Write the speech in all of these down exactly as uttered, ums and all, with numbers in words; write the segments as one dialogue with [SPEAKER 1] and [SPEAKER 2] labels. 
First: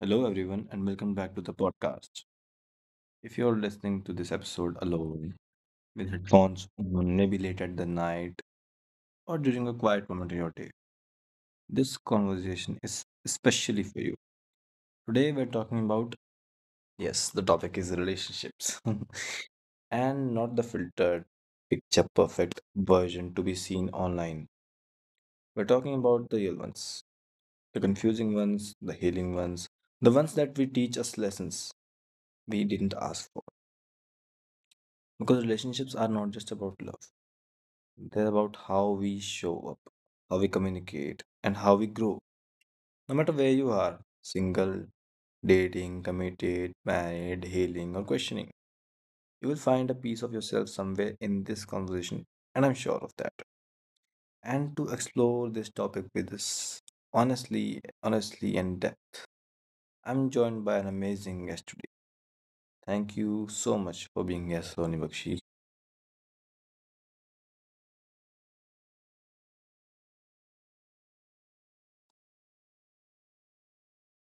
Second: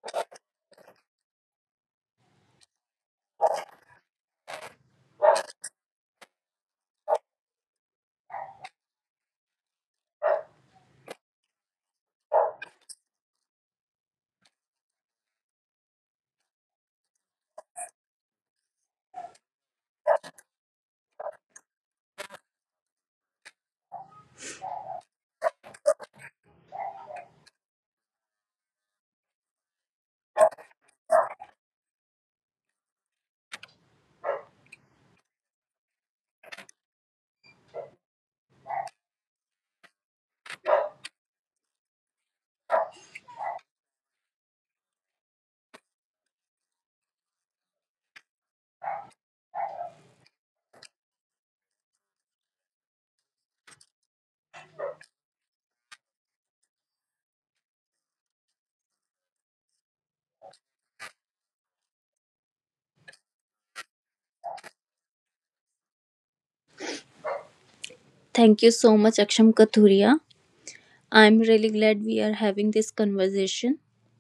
[SPEAKER 1] Hello, everyone, and welcome back to the podcast. If you're listening to this episode alone, with headphones on, maybe late at the night, or during a quiet moment in your day, this conversation is especially for you. Today, we're talking about, yes, the topic is relationships, and not the filtered, picture perfect version to be seen online. We're talking about the real ones, the confusing ones, the healing ones, the ones that we teach us lessons we didn't ask for. Because relationships are not just about love. They're about how we show up, how we communicate, and how we grow. No matter where you are, single, dating, committed, married, healing, or questioning, you will find a piece of yourself somewhere in this conversation, and I'm sure of that. And to explore this topic with us honestly, honestly, and depth, I'm joined by an amazing guest today. Thank you so much for being here, Sony Bakshi.
[SPEAKER 2] Thank you so much, Aksham Kathuria. I'm really glad we are having this conversation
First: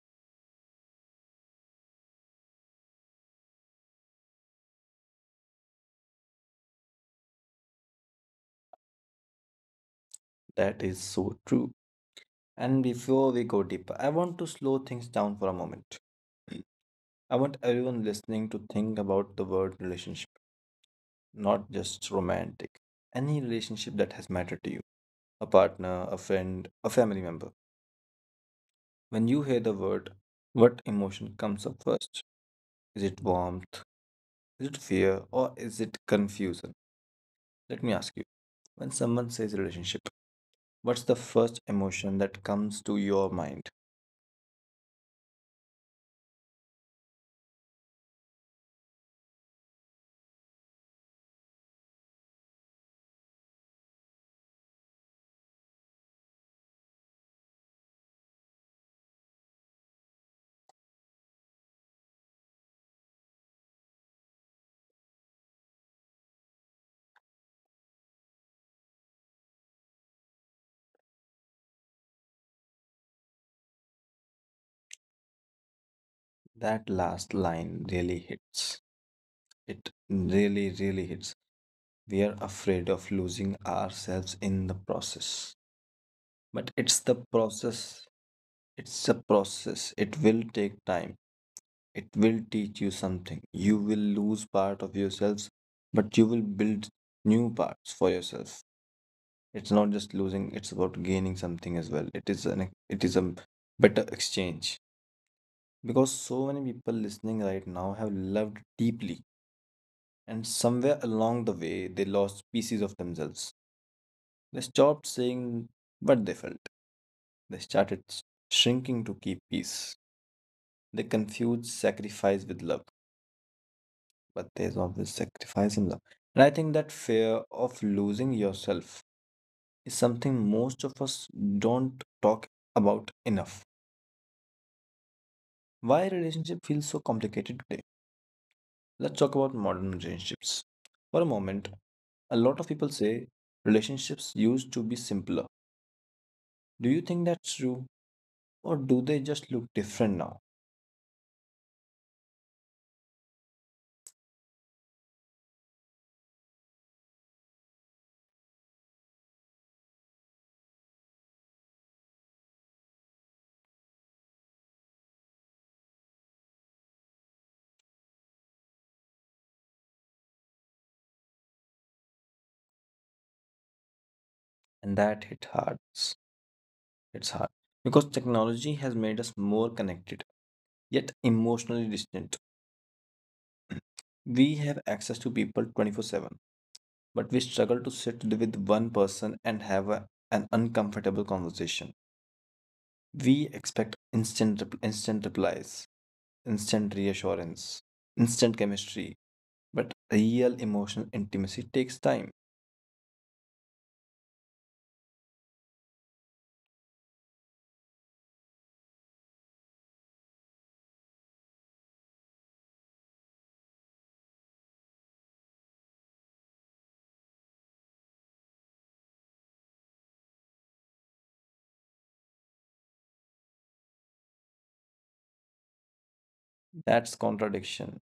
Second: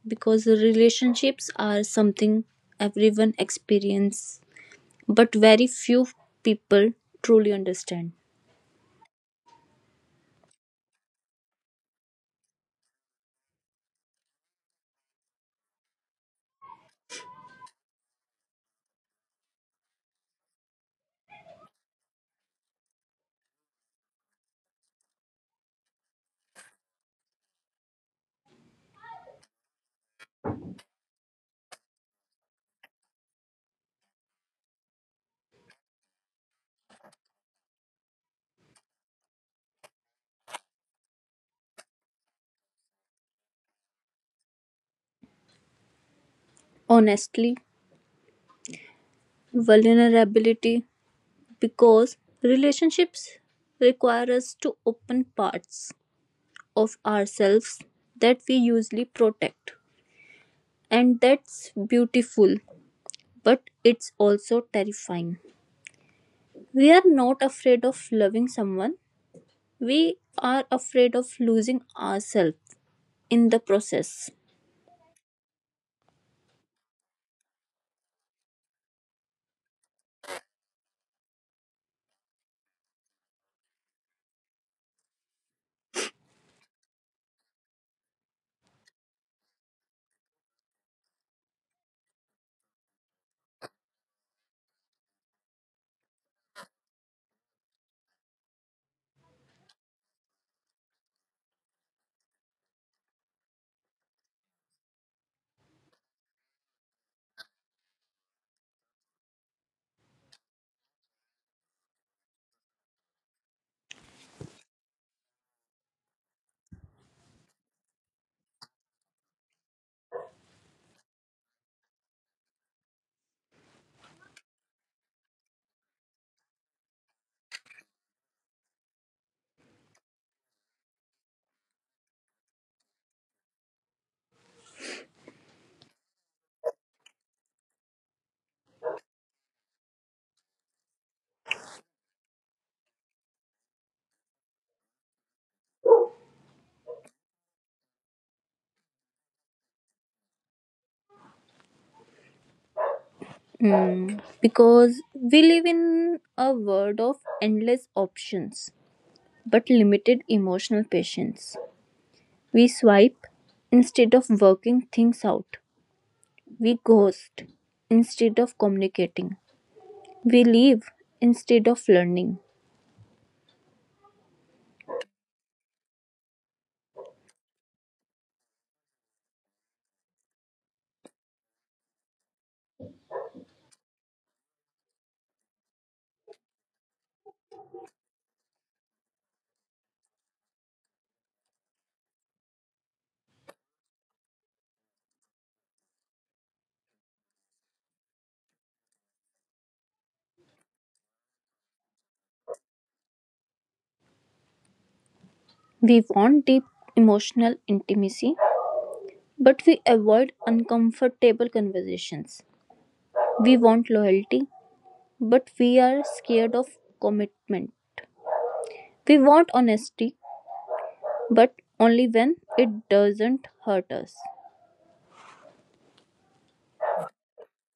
[SPEAKER 2] because relationships are something everyone experiences, but very few people truly understand.
[SPEAKER 1] That is so true. And before we go deeper, I want to slow things down for a moment. I want everyone listening to think about the word relationship, not just romantic. Any relationship that has mattered to you, a partner, a friend, a family member. When you hear the word, what emotion comes up first? Is it warmth? Is it fear? Or is it confusion? Let me ask you. When someone says relationship, what's the first emotion that comes to your mind?
[SPEAKER 2] Honestly, vulnerability, because relationships require us to open parts of ourselves that we usually protect, and that's beautiful, but it's also terrifying. We are not afraid of loving someone, we are afraid of losing ourselves in the process.
[SPEAKER 1] That last line really hits. It really, really hits. We are afraid of losing ourselves in the process. But it's the process, it's a process. It will take time, it will teach you something. You will lose part of yourselves, but you will build new parts for yourself. It's not just losing, it's about gaining something as well. It is an it is a better exchange. Because so many people listening right now have loved deeply and somewhere along the way they lost pieces of themselves. They stopped saying what they felt. They started s- shrinking to keep peace. They confused sacrifice with love, but there's always sacrifice in love. And I think that fear of losing yourself is something most of us don't talk about enough. Why relationship feels so complicated today? Let's talk about modern relationships. For a moment, a lot of people say relationships used to be simpler. Do you think that's true? Or do they just look different now?
[SPEAKER 2] Mm, because we live in a world of endless options but limited emotional patience. We swipe instead of working things out, we ghost instead of communicating, we leave instead of learning.
[SPEAKER 1] And that hit hard. It's hard because technology has made us more connected, yet emotionally distant. We have access to people twenty-four seven, but we struggle to sit with one person and have a- an uncomfortable conversation. We expect instant rep- instant replies, instant reassurance, instant chemistry, but real emotional intimacy takes time.
[SPEAKER 2] We want deep emotional intimacy, but we avoid uncomfortable conversations. We want loyalty, but we are scared of commitment. We want honesty, but only when it doesn't hurt us.
[SPEAKER 1] That's contradiction.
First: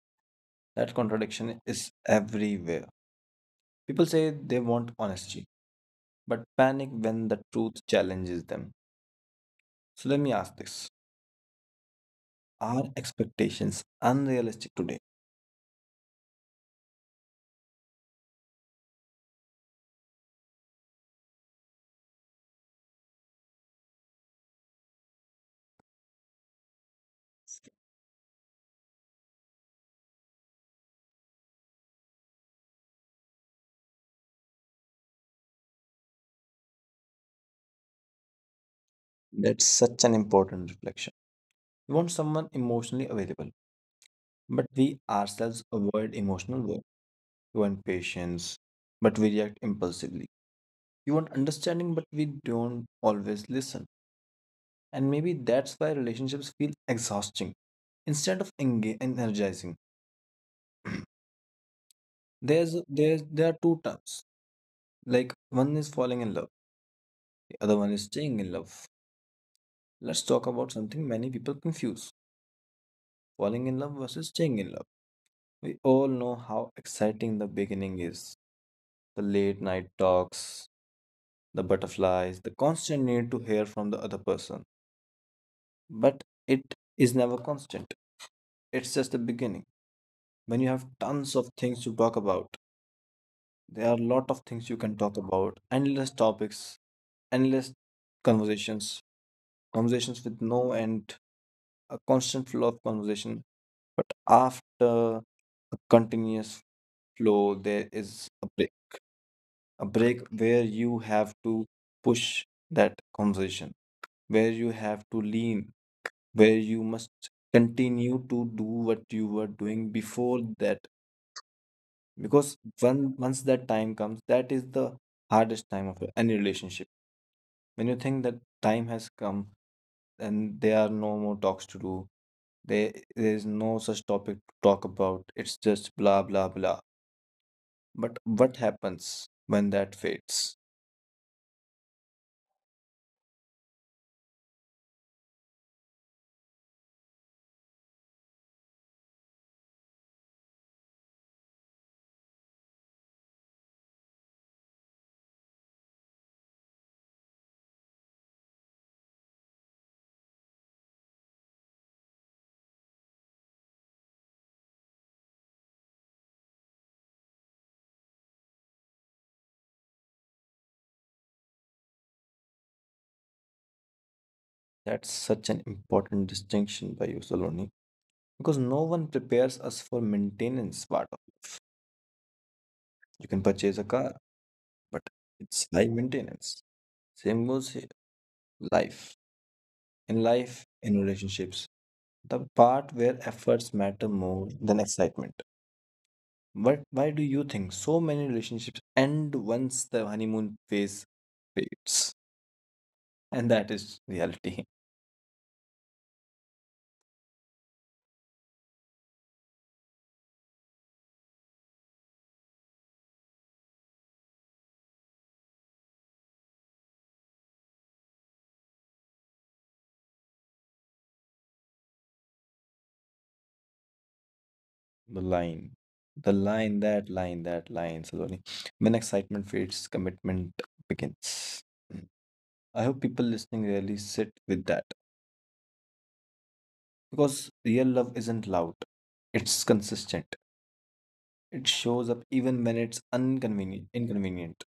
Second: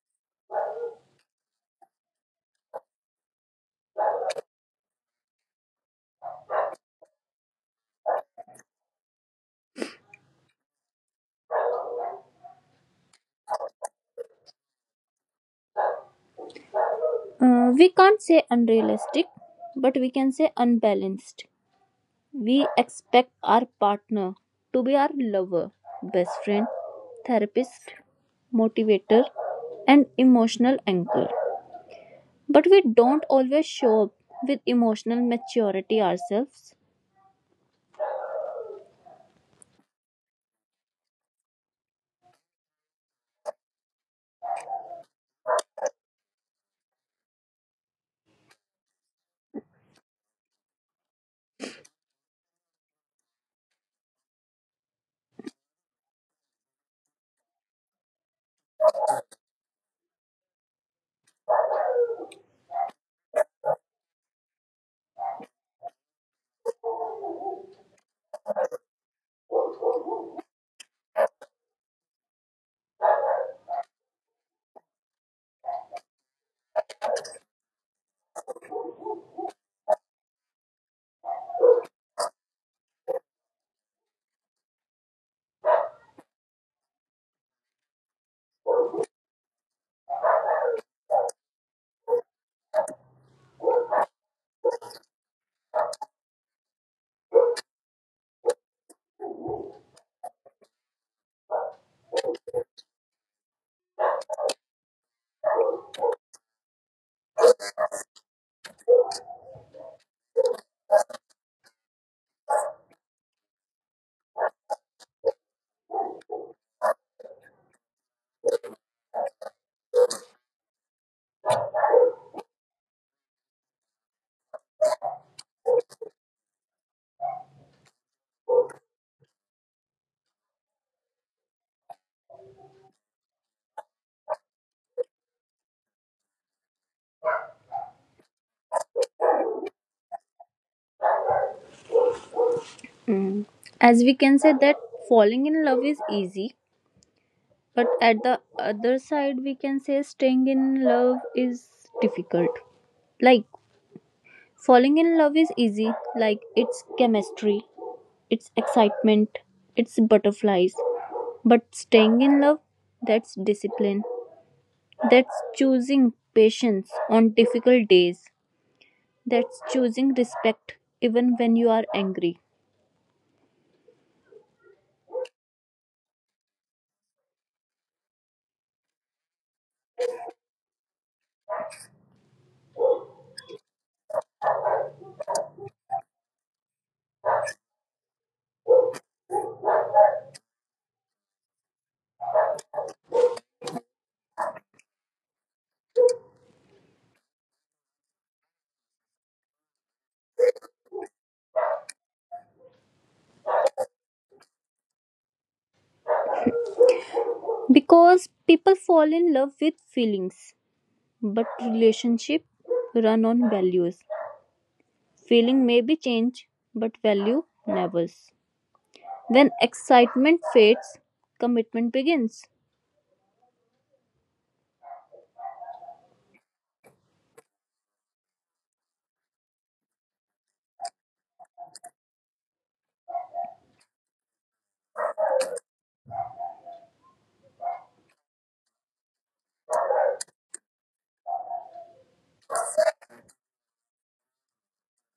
[SPEAKER 1] That contradiction is everywhere. People say they want honesty, but panic when the truth challenges them. So let me ask this. Are expectations unrealistic today?
[SPEAKER 2] Uh, we can't say unrealistic, but we can say unbalanced. We expect our partner to be our lover, best friend, therapist, motivator, and emotional anchor. But we don't always show up with emotional maturity ourselves.
[SPEAKER 1] That's such an important reflection. We want someone emotionally available, but we ourselves avoid emotional work. We want patience, but we react impulsively. We want understanding, but we don't always listen. And maybe that's why relationships feel exhausting. Instead of enga- energizing. there's there's there are two terms. Like, one is falling in love, the other one is staying in love. Let's talk about something many people confuse. Falling in love versus staying in love. We all know how exciting the beginning is. The late night talks, the butterflies, the constant need to hear from the other person. But it is never constant. It's just the beginning. When you have tons of things to talk about, there are a lot of things you can talk about, endless topics, endless conversations, conversations with no end, a constant flow of conversation. But after a continuous flow, there is a break, a break where you have to push that conversation, where you have to lean, where you must continue to do what you were doing before that. Because when once that time comes, that is the hardest time of any relationship. When you think that time has come and there are no more talks to do, there there is no such topic to talk about. It's just blah blah blah. But what happens when that fades?
[SPEAKER 2] Mm. As we can say that falling in love is easy, but at the other side, we can say staying in love is difficult. Like, falling in love is easy, like, it's chemistry, it's excitement, it's butterflies. But staying in love, that's discipline, that's choosing patience on difficult days, that's choosing respect even when you are angry.
[SPEAKER 1] That's such an important distinction by you, Saloni. Because no one prepares us for maintenance part of it. You can purchase a car, but it's high maintenance. Same goes here, life, in life in relationships, the part where efforts matter more than excitement. But why do you think so many relationships end once the honeymoon phase fades? And that is reality.
[SPEAKER 2] Because people fall in love with feelings. But relationships run on values. Feeling may be changed, but value never. When excitement fades, commitment begins.
[SPEAKER 1] the line the line that line that line slowly, when excitement fades, commitment begins. I hope people listening really sit with that, because real love isn't loud, it's consistent. It shows up even when it's inconvenient. inconvenient.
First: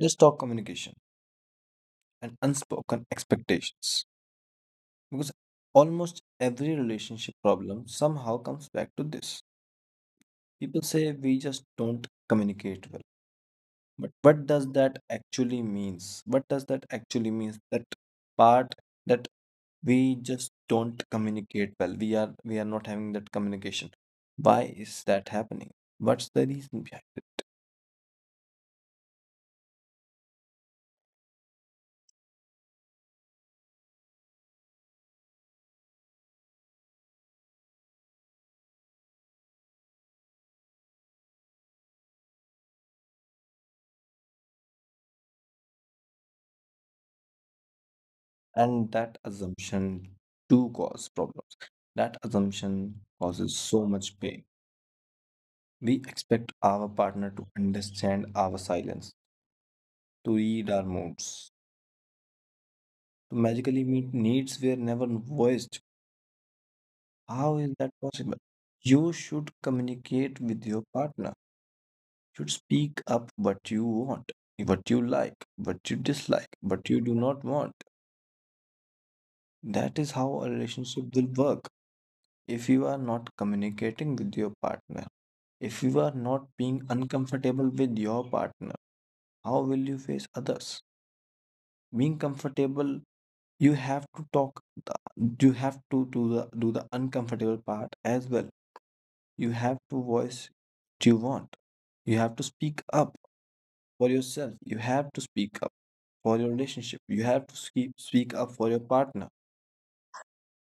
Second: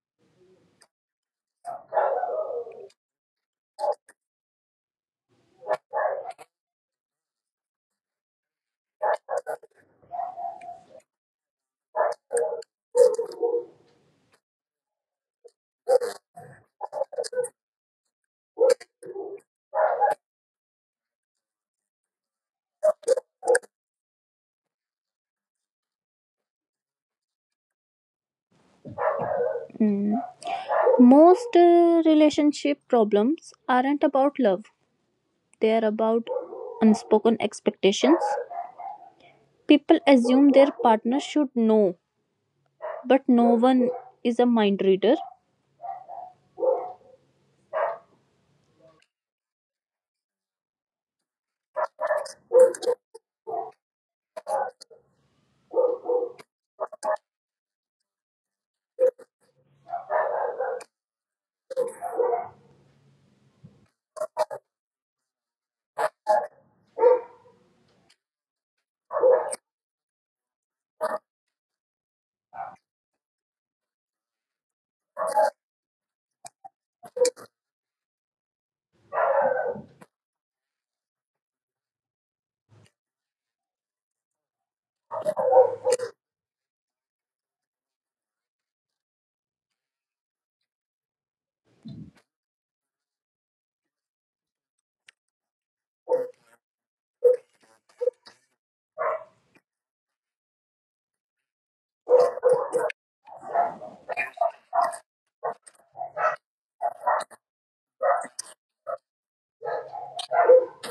[SPEAKER 1] Let's talk communication and unspoken expectations, because almost every relationship problem somehow comes back to this. People say we just don't communicate well. But what does that actually means? What does that actually means? That part, that we just don't communicate well, we are we are not having that communication. Why is that happening? What's the reason behind it?
[SPEAKER 2] Mm. Most uh, relationship problems aren't about love, they are about unspoken expectations. People assume their partner should know, but no one is a mind reader.
[SPEAKER 1] And that assumption do cause problems. That assumption causes so much pain. We expect our partner to understand our silence, to read our moods, to magically meet needs were never voiced. How is that possible? You should communicate with your partner, should speak up what you want, what you like, what you dislike, what you do not want. That is how a relationship will work. If you are not communicating with your partner, if you are not being uncomfortable with your partner, how will you face others? Being comfortable, you have to talk, the, you have to do the, do the uncomfortable part as well. You have to voice what you want. You have to speak up for yourself. You have to speak for your relationship. You have to keep speak up for your partner,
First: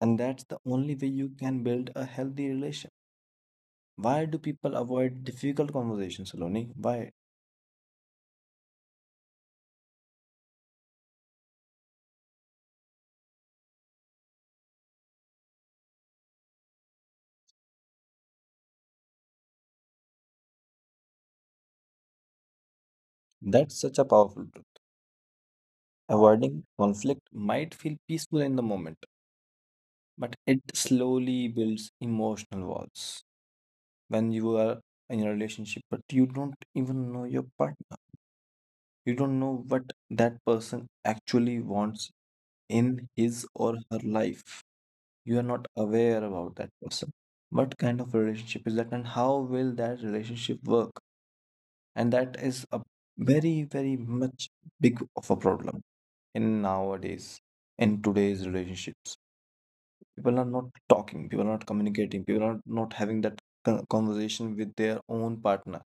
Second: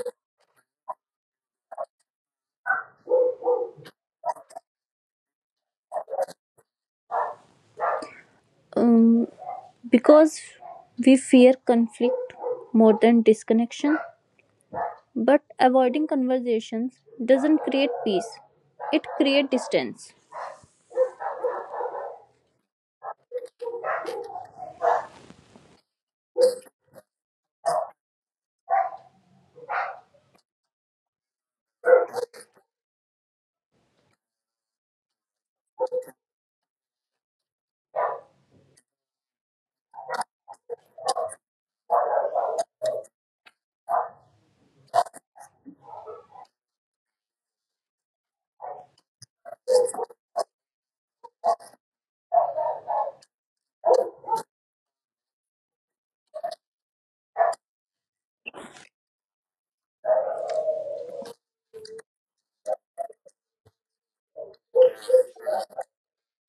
[SPEAKER 1] and that's the only way you can build a healthy relation. Why do people avoid difficult conversations, Saloni? Why?
[SPEAKER 2] Um, because we fear conflict more than disconnection. But avoiding conversations doesn't create peace, it creates distance.
[SPEAKER 1] That's such a powerful truth. Avoiding conflict might feel peaceful in the moment, but it slowly builds emotional walls when you are in a relationship, but you don't even know your partner. You don't know what that person actually wants in his or her life. You are not aware about that person. What kind of relationship is that, and how will that relationship work? And that is a very, very much big of a problem, in nowadays, in today's relationships. People are not talking, people are not communicating, people are not having that con- conversation with their own partner.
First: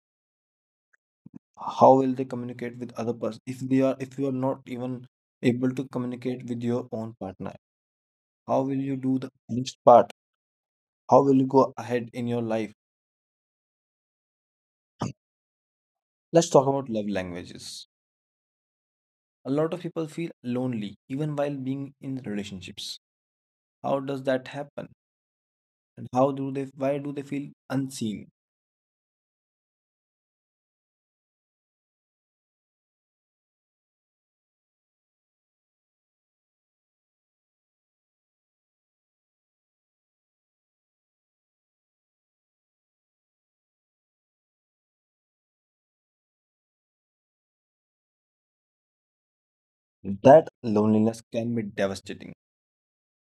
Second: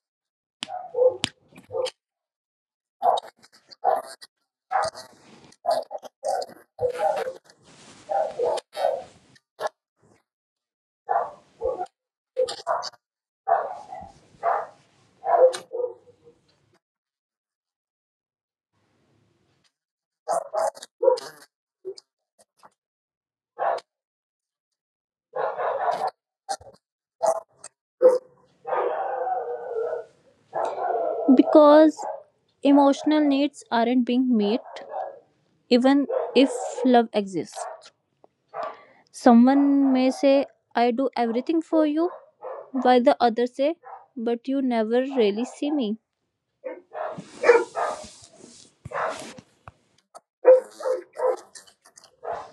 [SPEAKER 1] How will they communicate with other person if they are, if you are not even able to communicate with your own partner? How will you do the next part? How will you go ahead in your life? Let's talk about love languages. A lot of people feel lonely even while being in relationships. How does that happen? And how do they, why do they feel unseen?
[SPEAKER 2] Because emotional needs aren't being met, even if love exists. Someone may say, "I do everything for you," while the other say, "But you never really see me."
[SPEAKER 1] That loneliness can be devastating,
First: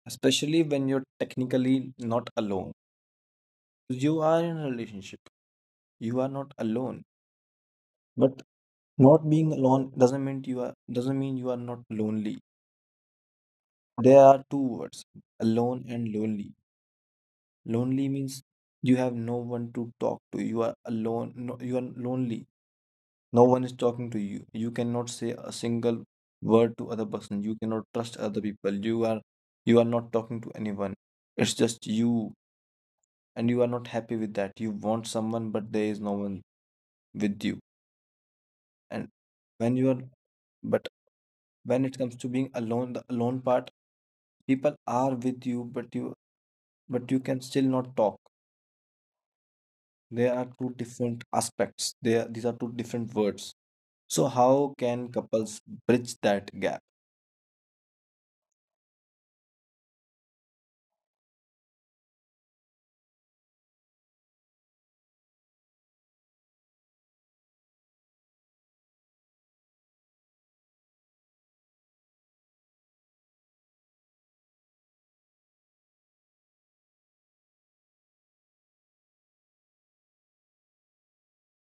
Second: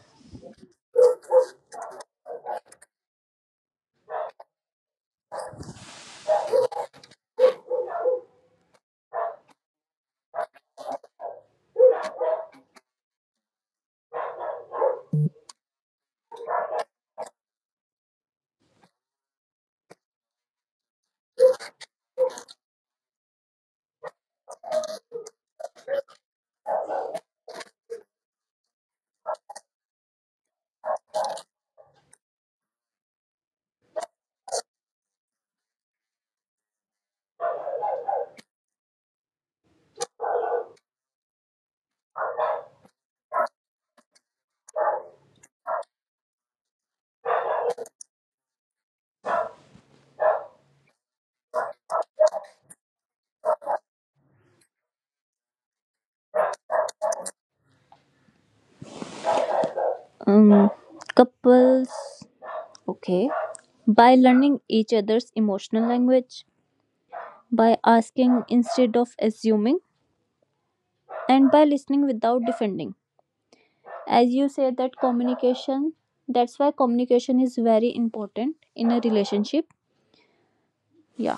[SPEAKER 1] especially when you're technically not alone. You are in a relationship. You are not alone. But not being alone doesn't mean you are doesn't mean you are not lonely. There are two words, alone and lonely. Lonely means you have no one to talk to. You are alone. No, you are lonely. No one is talking to you. You cannot say a single word to other person. You cannot trust other people. You are, you are not talking to anyone. It's just you, and you are not happy with that. You want someone, but there is no one with you. And when you are, but when it comes to being alone, the alone part, people are with you, but you but you can still not talk. There are two different aspects. There, these are two different words. So how can couples bridge that gap?
[SPEAKER 2] Um, Couples, okay, by learning each other's emotional language, by asking instead of assuming, and by listening without defending. As you said, that communication, that's why communication is very important in a relationship. Yeah,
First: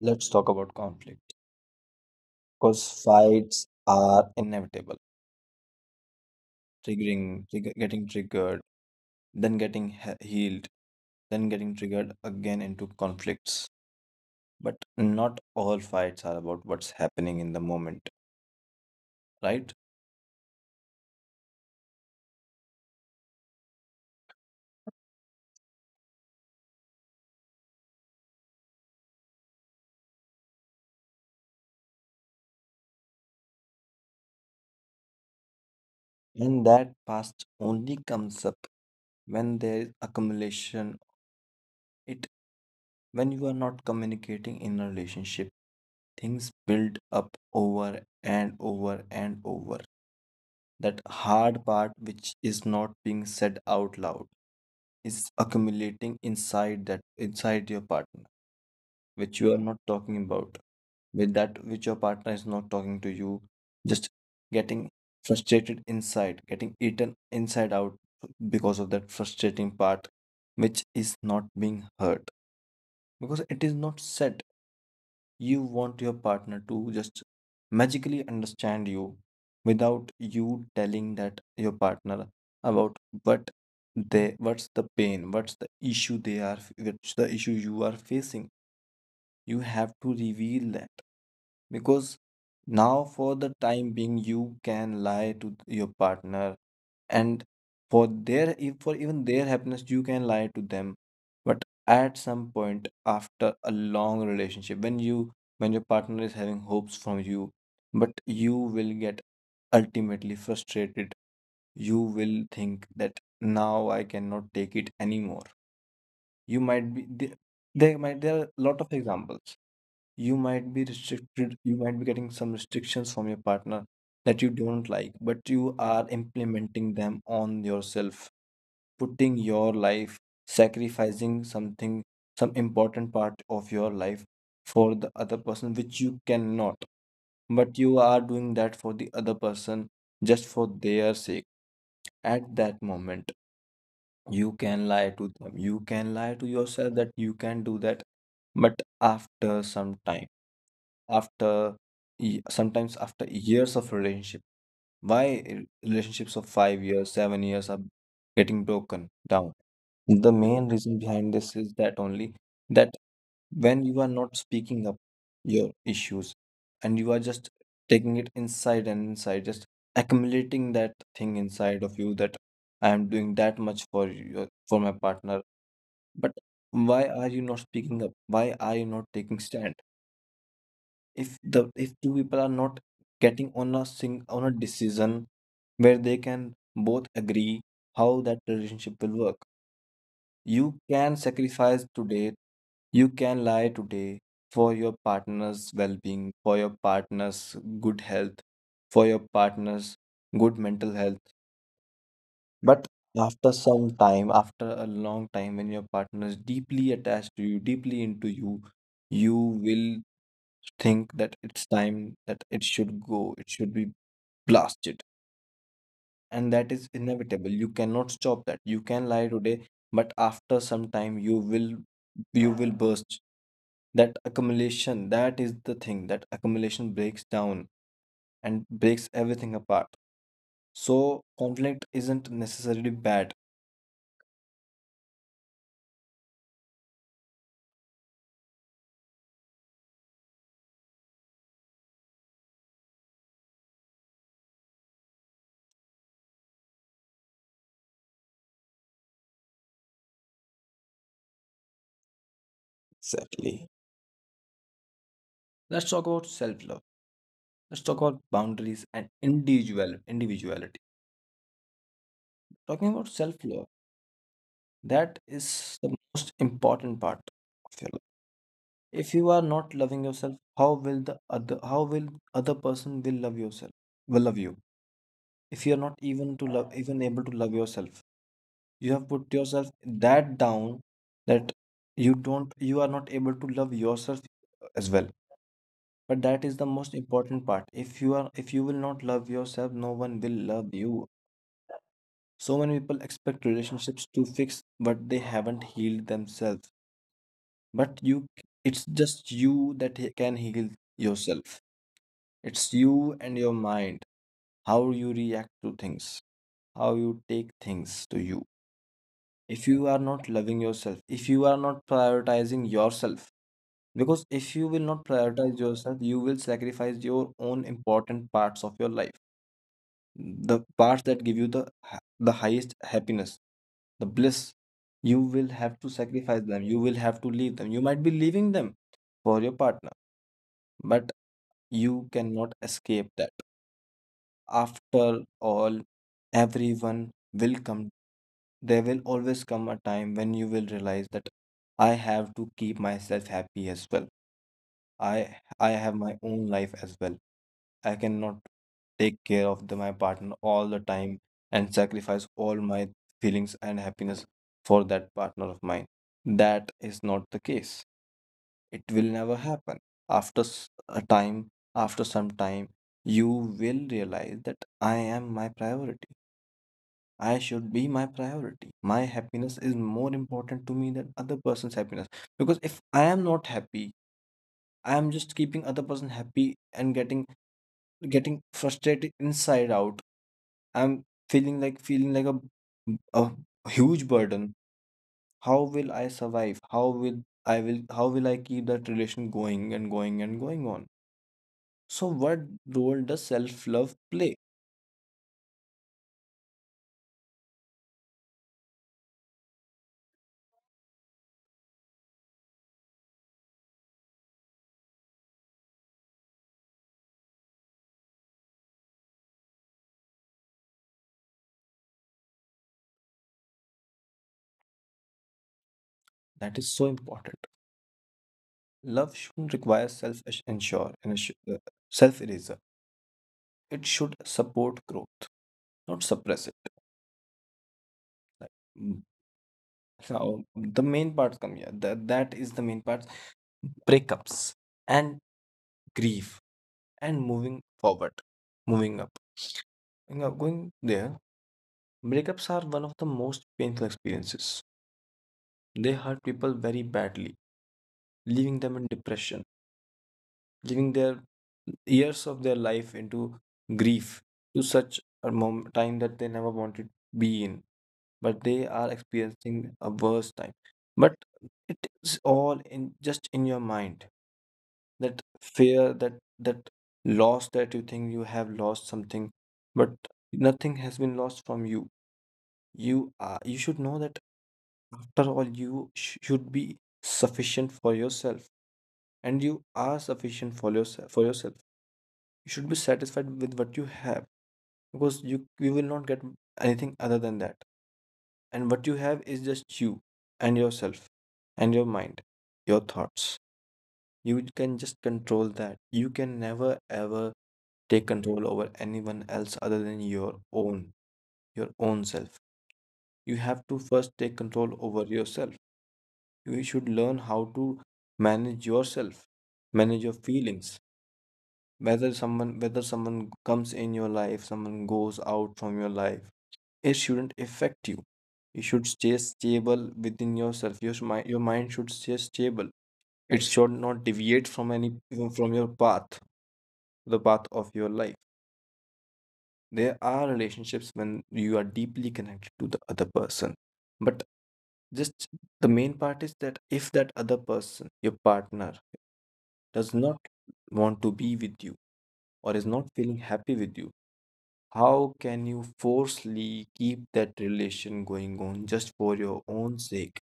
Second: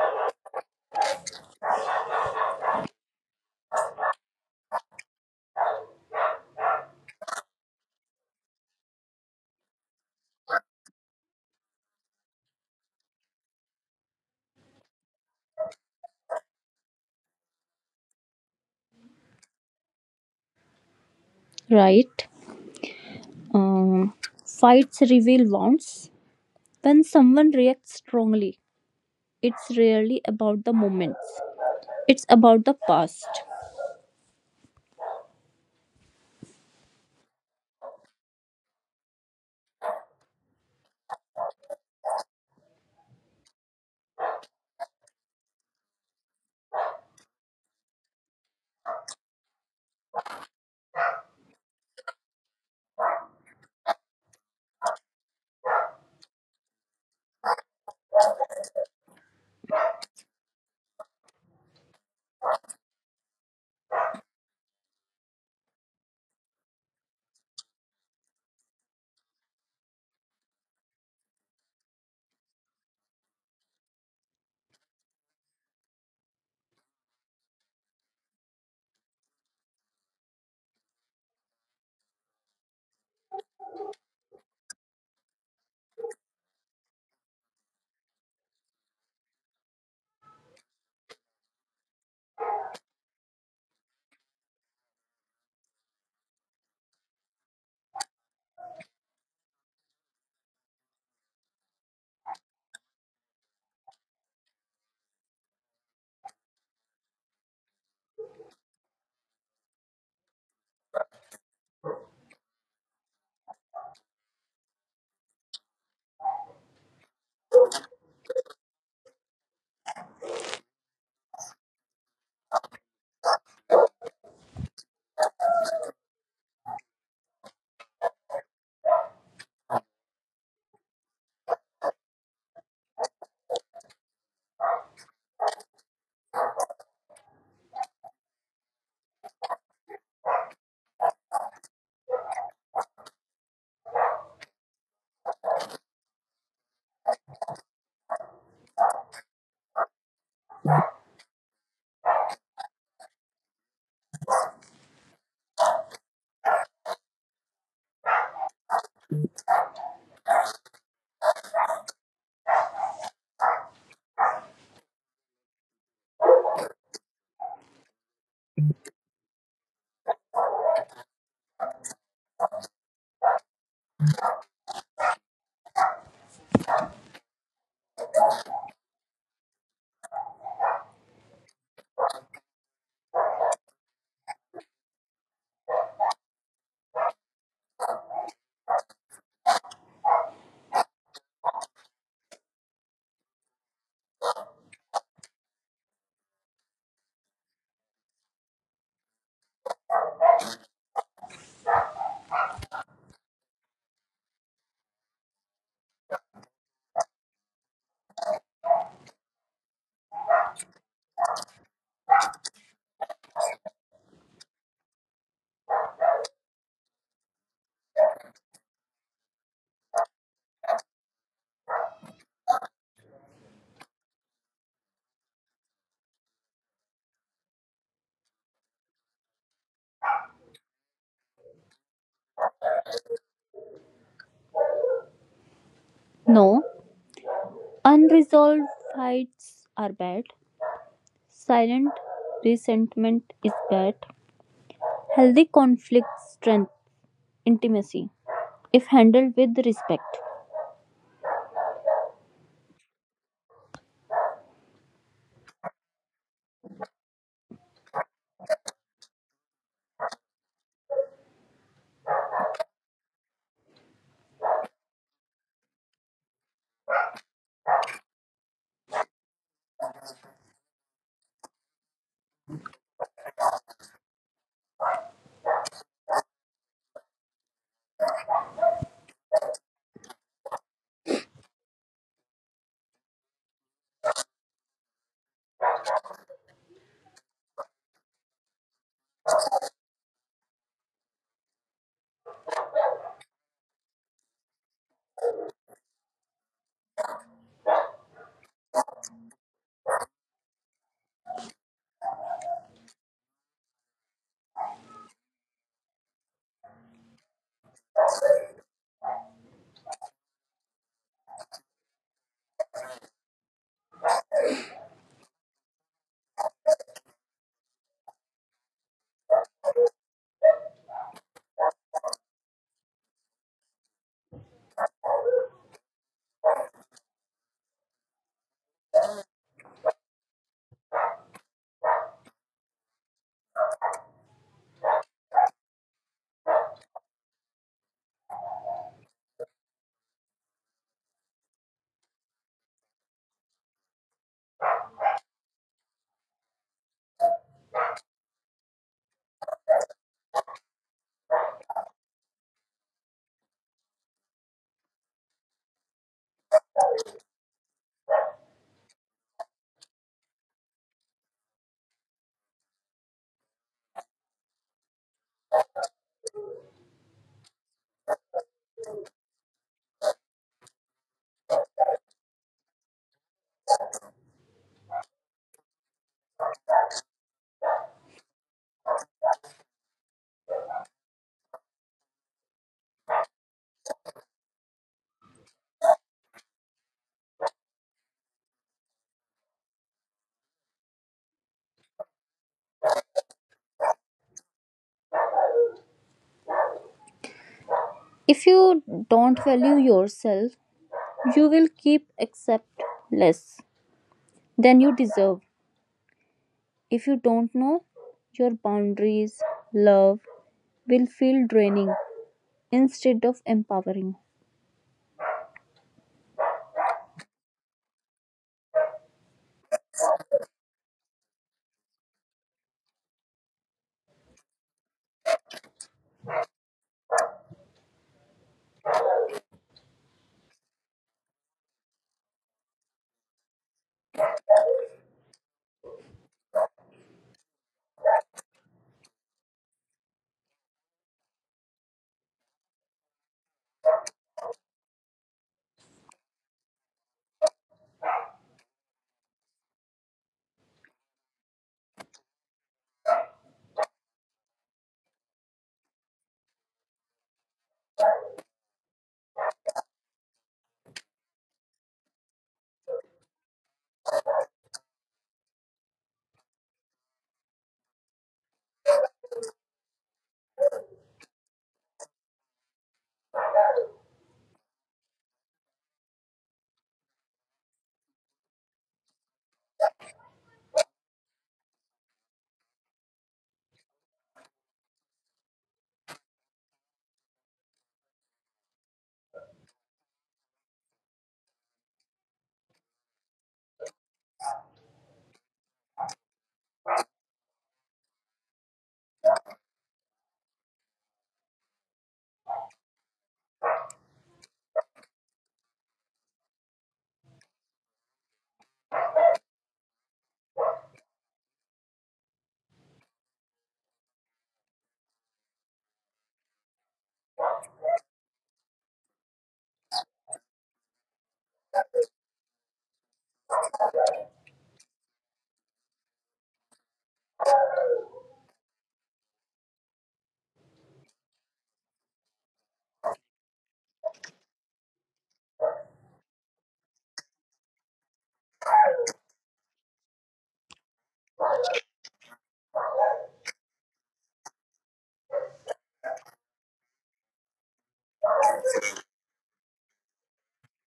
[SPEAKER 1] Let's talk about conflict, because fights are inevitable. Triggering, trigger, getting triggered, then getting he- healed, then getting triggered again into conflicts. But not all fights are about what's happening in the moment, right?
[SPEAKER 2] right. um, Fights reveal wounds. When someone reacts strongly, it's rarely about the moments, it's about the past.
[SPEAKER 1] And that past only comes up when there is accumulation. It, when you are not communicating in a relationship, things build up over and over and over. That hard part, which is not being said out loud, is accumulating inside that inside your partner, which you are not talking about, with that which your partner is not talking to you, just getting frustrated inside, getting eaten inside out because of that frustrating part, which is not being heard because it is not said. You want your partner to just magically understand you without you telling that your partner about what they what's the pain, what's the issue they are, what's the issue you are facing. You have to reveal that, because now for the time being you can lie to your partner, and for their e- for even their happiness you can lie to them. But at some point, after a long relationship, when you when your partner is having hopes from you, but you will get ultimately frustrated, you will think that now I cannot take it anymore. You might be there. There might there are a lot of examples. You might be restricted, you might be getting some restrictions from your partner that you don't like, but you are implementing them on yourself, putting your life, sacrificing something, some important part of your life for the other person, which you cannot. But you are doing that for the other person just for their sake at that moment. You can lie to them, you can lie to yourself that you can do that, but after some time, after ye- sometimes after years of relationship, why relationships of five years, seven years are getting broken down? The main reason behind this is that only that when you are not speaking up your issues, and you are just taking it inside and inside, just accumulating that thing inside of you, that I am doing that much for you, for my partner. But why are you not speaking up? Why are you not taking stand? If the if two people are not getting on a sing on a decision where they can both agree how that relationship will work, you can sacrifice today, you can lie today for your partner's well being, for your partner's good health, for your partner's good mental health. But after some time, after a long time, when your partner is deeply attached to you, deeply into you, you will think that it's time that it should go, it should be blasted. And that is inevitable, you cannot stop that. You can lie today, but after some time you will you will burst. That accumulation, that is the thing, that accumulation breaks down and breaks everything apart. So conflict isn't necessarily bad.
[SPEAKER 2] No, unresolved fights are bad, silent resentment is bad. Healthy conflict, strength, intimacy, if handled with respect.
[SPEAKER 1] Exactly. Let's talk about self love. Let's talk about boundaries and individual individuality. Talking about self love, that is the most important part of your life. If you are not loving yourself, how will the other how will other person will love yourself, will love you. If you are not even to love even able to love yourself, you have put yourself that down, that you don't, you are not able to love yourself as well. But that is the most important part. If you are if you will not love yourself, no one will love you. So many people expect relationships to fix, but they haven't healed themselves. But you, it's just you that he- can heal yourself. It's you and your mind, how you react to things, how you take things to you. If you are not loving yourself, if you are not prioritizing yourself, because if you will not prioritize yourself, you will sacrifice your own important parts of your life, the parts that give you the ha- the highest happiness, the bliss. You will have to sacrifice them. You will have to leave them. You might be leaving them for your partner, but you cannot escape that. After all, everyone will come. There will always come a time when you will realize that I have to keep myself happy as well. I I have my own life as well. I cannot take care of the, my partner all the time and sacrifice all my feelings and happiness for that partner of mine. That is not the case, it will never happen. After s- a time, after some time, you will realize that I am my priority, I should be my priority. My happiness is more important to me than other person's happiness, because if I am not happy, I am just keeping other person happy and getting getting frustrated inside out. I'm feeling like feeling like a, a huge burden. How will I survive, how will i will how will I keep that relation going and going and going on? So, what role does self love play?
[SPEAKER 2] If you don't value yourself, you will keep accept less than you deserve. If you don't know your boundaries, love will feel draining instead of empowering.
[SPEAKER 1] That is so important. Love shouldn't require self ensure and uh, self eraser. It should support growth, not suppress it. Like, mm, how the main parts come here. That, that is the main parts, breakups and grief and moving forward, moving up. You know, going there, breakups are one of the most painful experiences. They hurt people very badly, leaving them in depression, giving their years of their life into grief, to such a mom- time that they never wanted to be in, but they are experiencing a worse time. But it is all in just in your mind, that fear, that that loss, that you think you have lost something. But nothing has been lost from you. You are you should know that. After all, you sh- should be sufficient for yourself. And you are sufficient for yourself for yourself You should be satisfied with what you have, because you you will not get anything other than that. And what you have is just you and yourself and your mind, your thoughts. You can just control that, you can never ever take control over anyone else other than your own your own self. You have to first take control over yourself. You should learn how to manage yourself, manage your feelings. Whether someone whether someone comes in your life, someone goes out from your life, it shouldn't affect you. You should stay stable within yourself. Your, mi- your mind should stay stable. It should not deviate from any from your path, the path of your life. There are relationships when you are deeply connected to the other person, but just the main part is that if that other person, your partner, does not want to be with you or is not feeling happy with you, how can you forcefully keep that relation going on just for your own sake,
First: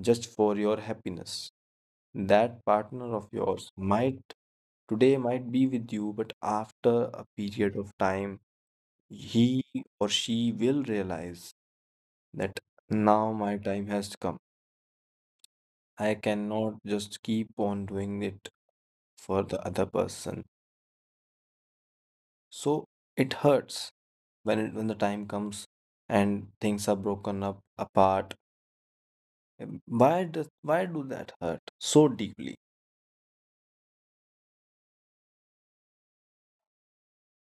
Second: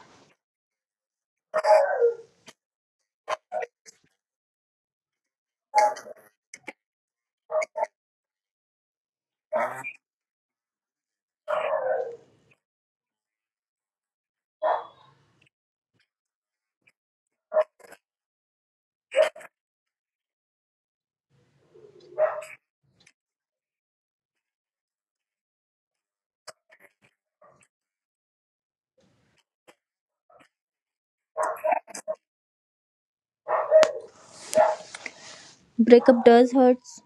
[SPEAKER 1] just for your happiness? That partner of yours might today might be with you, but after a period of time, he or she will realize that now my time has come. I cannot just keep on doing it for the other person. So it hurts when it, when the time comes and things are broken up apart. Um, Why does why do that hurt so deeply?
[SPEAKER 2] Breakup does hurts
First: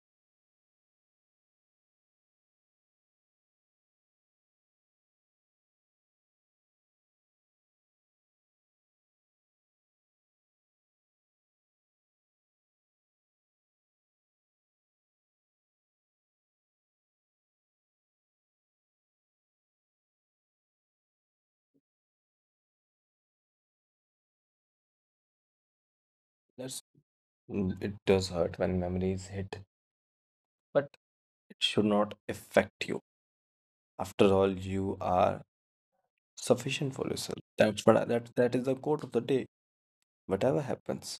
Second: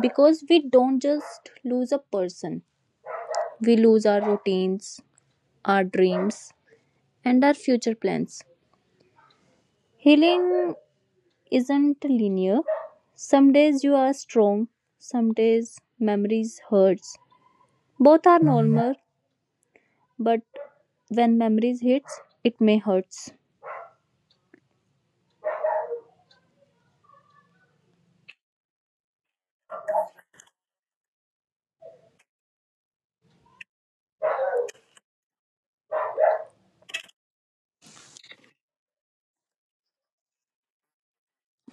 [SPEAKER 2] because we don't just lose a person. We lose our routines, our dreams, and our future plans. Healing isn't linear. Some days you are strong, some days memories hurts. Both are normal, but when memories hits it may hurts.
[SPEAKER 1] That's Mm, it does hurt when memories hit. But it should not affect you. After all, you are sufficient for yourself. That's what I, that that is the quote of the day. Whatever happens,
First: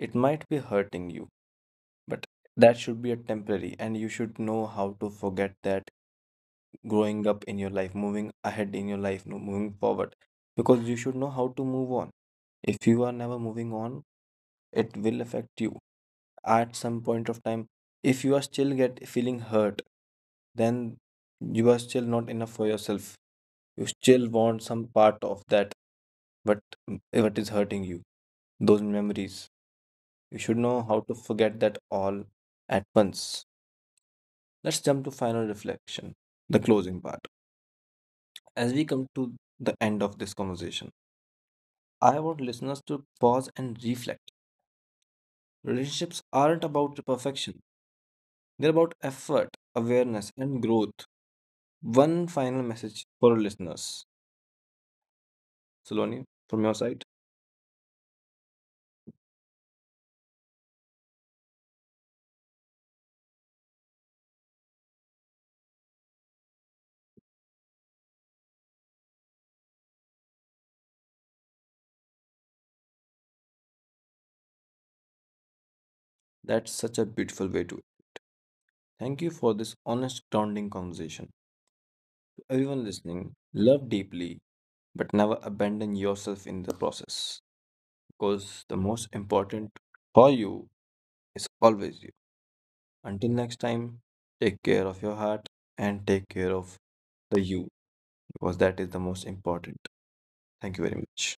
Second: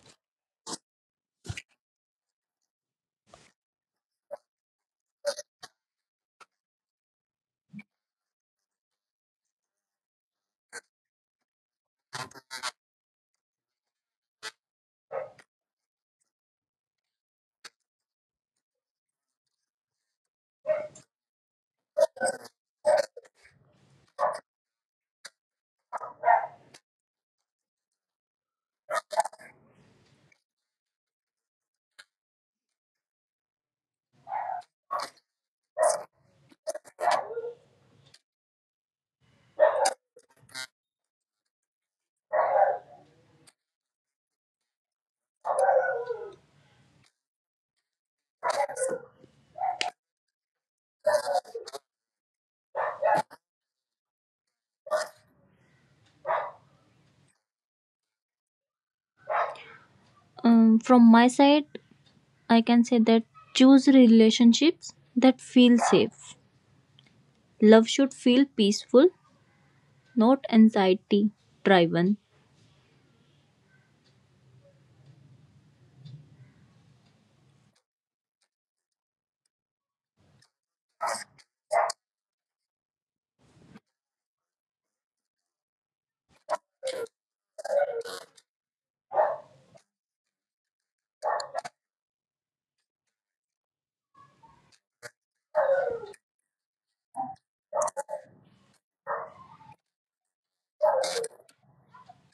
[SPEAKER 1] it might be hurting you, but that should be a temporary, and you should know how to forget that, growing up in your life, moving ahead in your life, no, moving forward, because you should know how to move on. If you are never moving on, it will affect you at some point of time. If you are still get feeling hurt, then you are still not enough for yourself. You still want some part of that, but what is hurting you, those memories, you should know how to forget that all at once. Let's jump to final reflection, the closing part. As we come to the end of this conversation, I want listeners to pause and reflect. Relationships aren't about perfection, they're about effort, awareness and growth. One final message for our listeners, Saloni, from your side.
[SPEAKER 2] Um, from my side, I can say that choose relationships that feel safe. Love should feel peaceful, not anxiety driven.
[SPEAKER 1] That's such a beautiful way to. Thank you for this honest grounding conversation. Everyone listening, love deeply, but never abandon yourself in the process, because the most important for you is always you. Until next time, take care of your heart and take care of the you, because that is the most important. Thank you very much.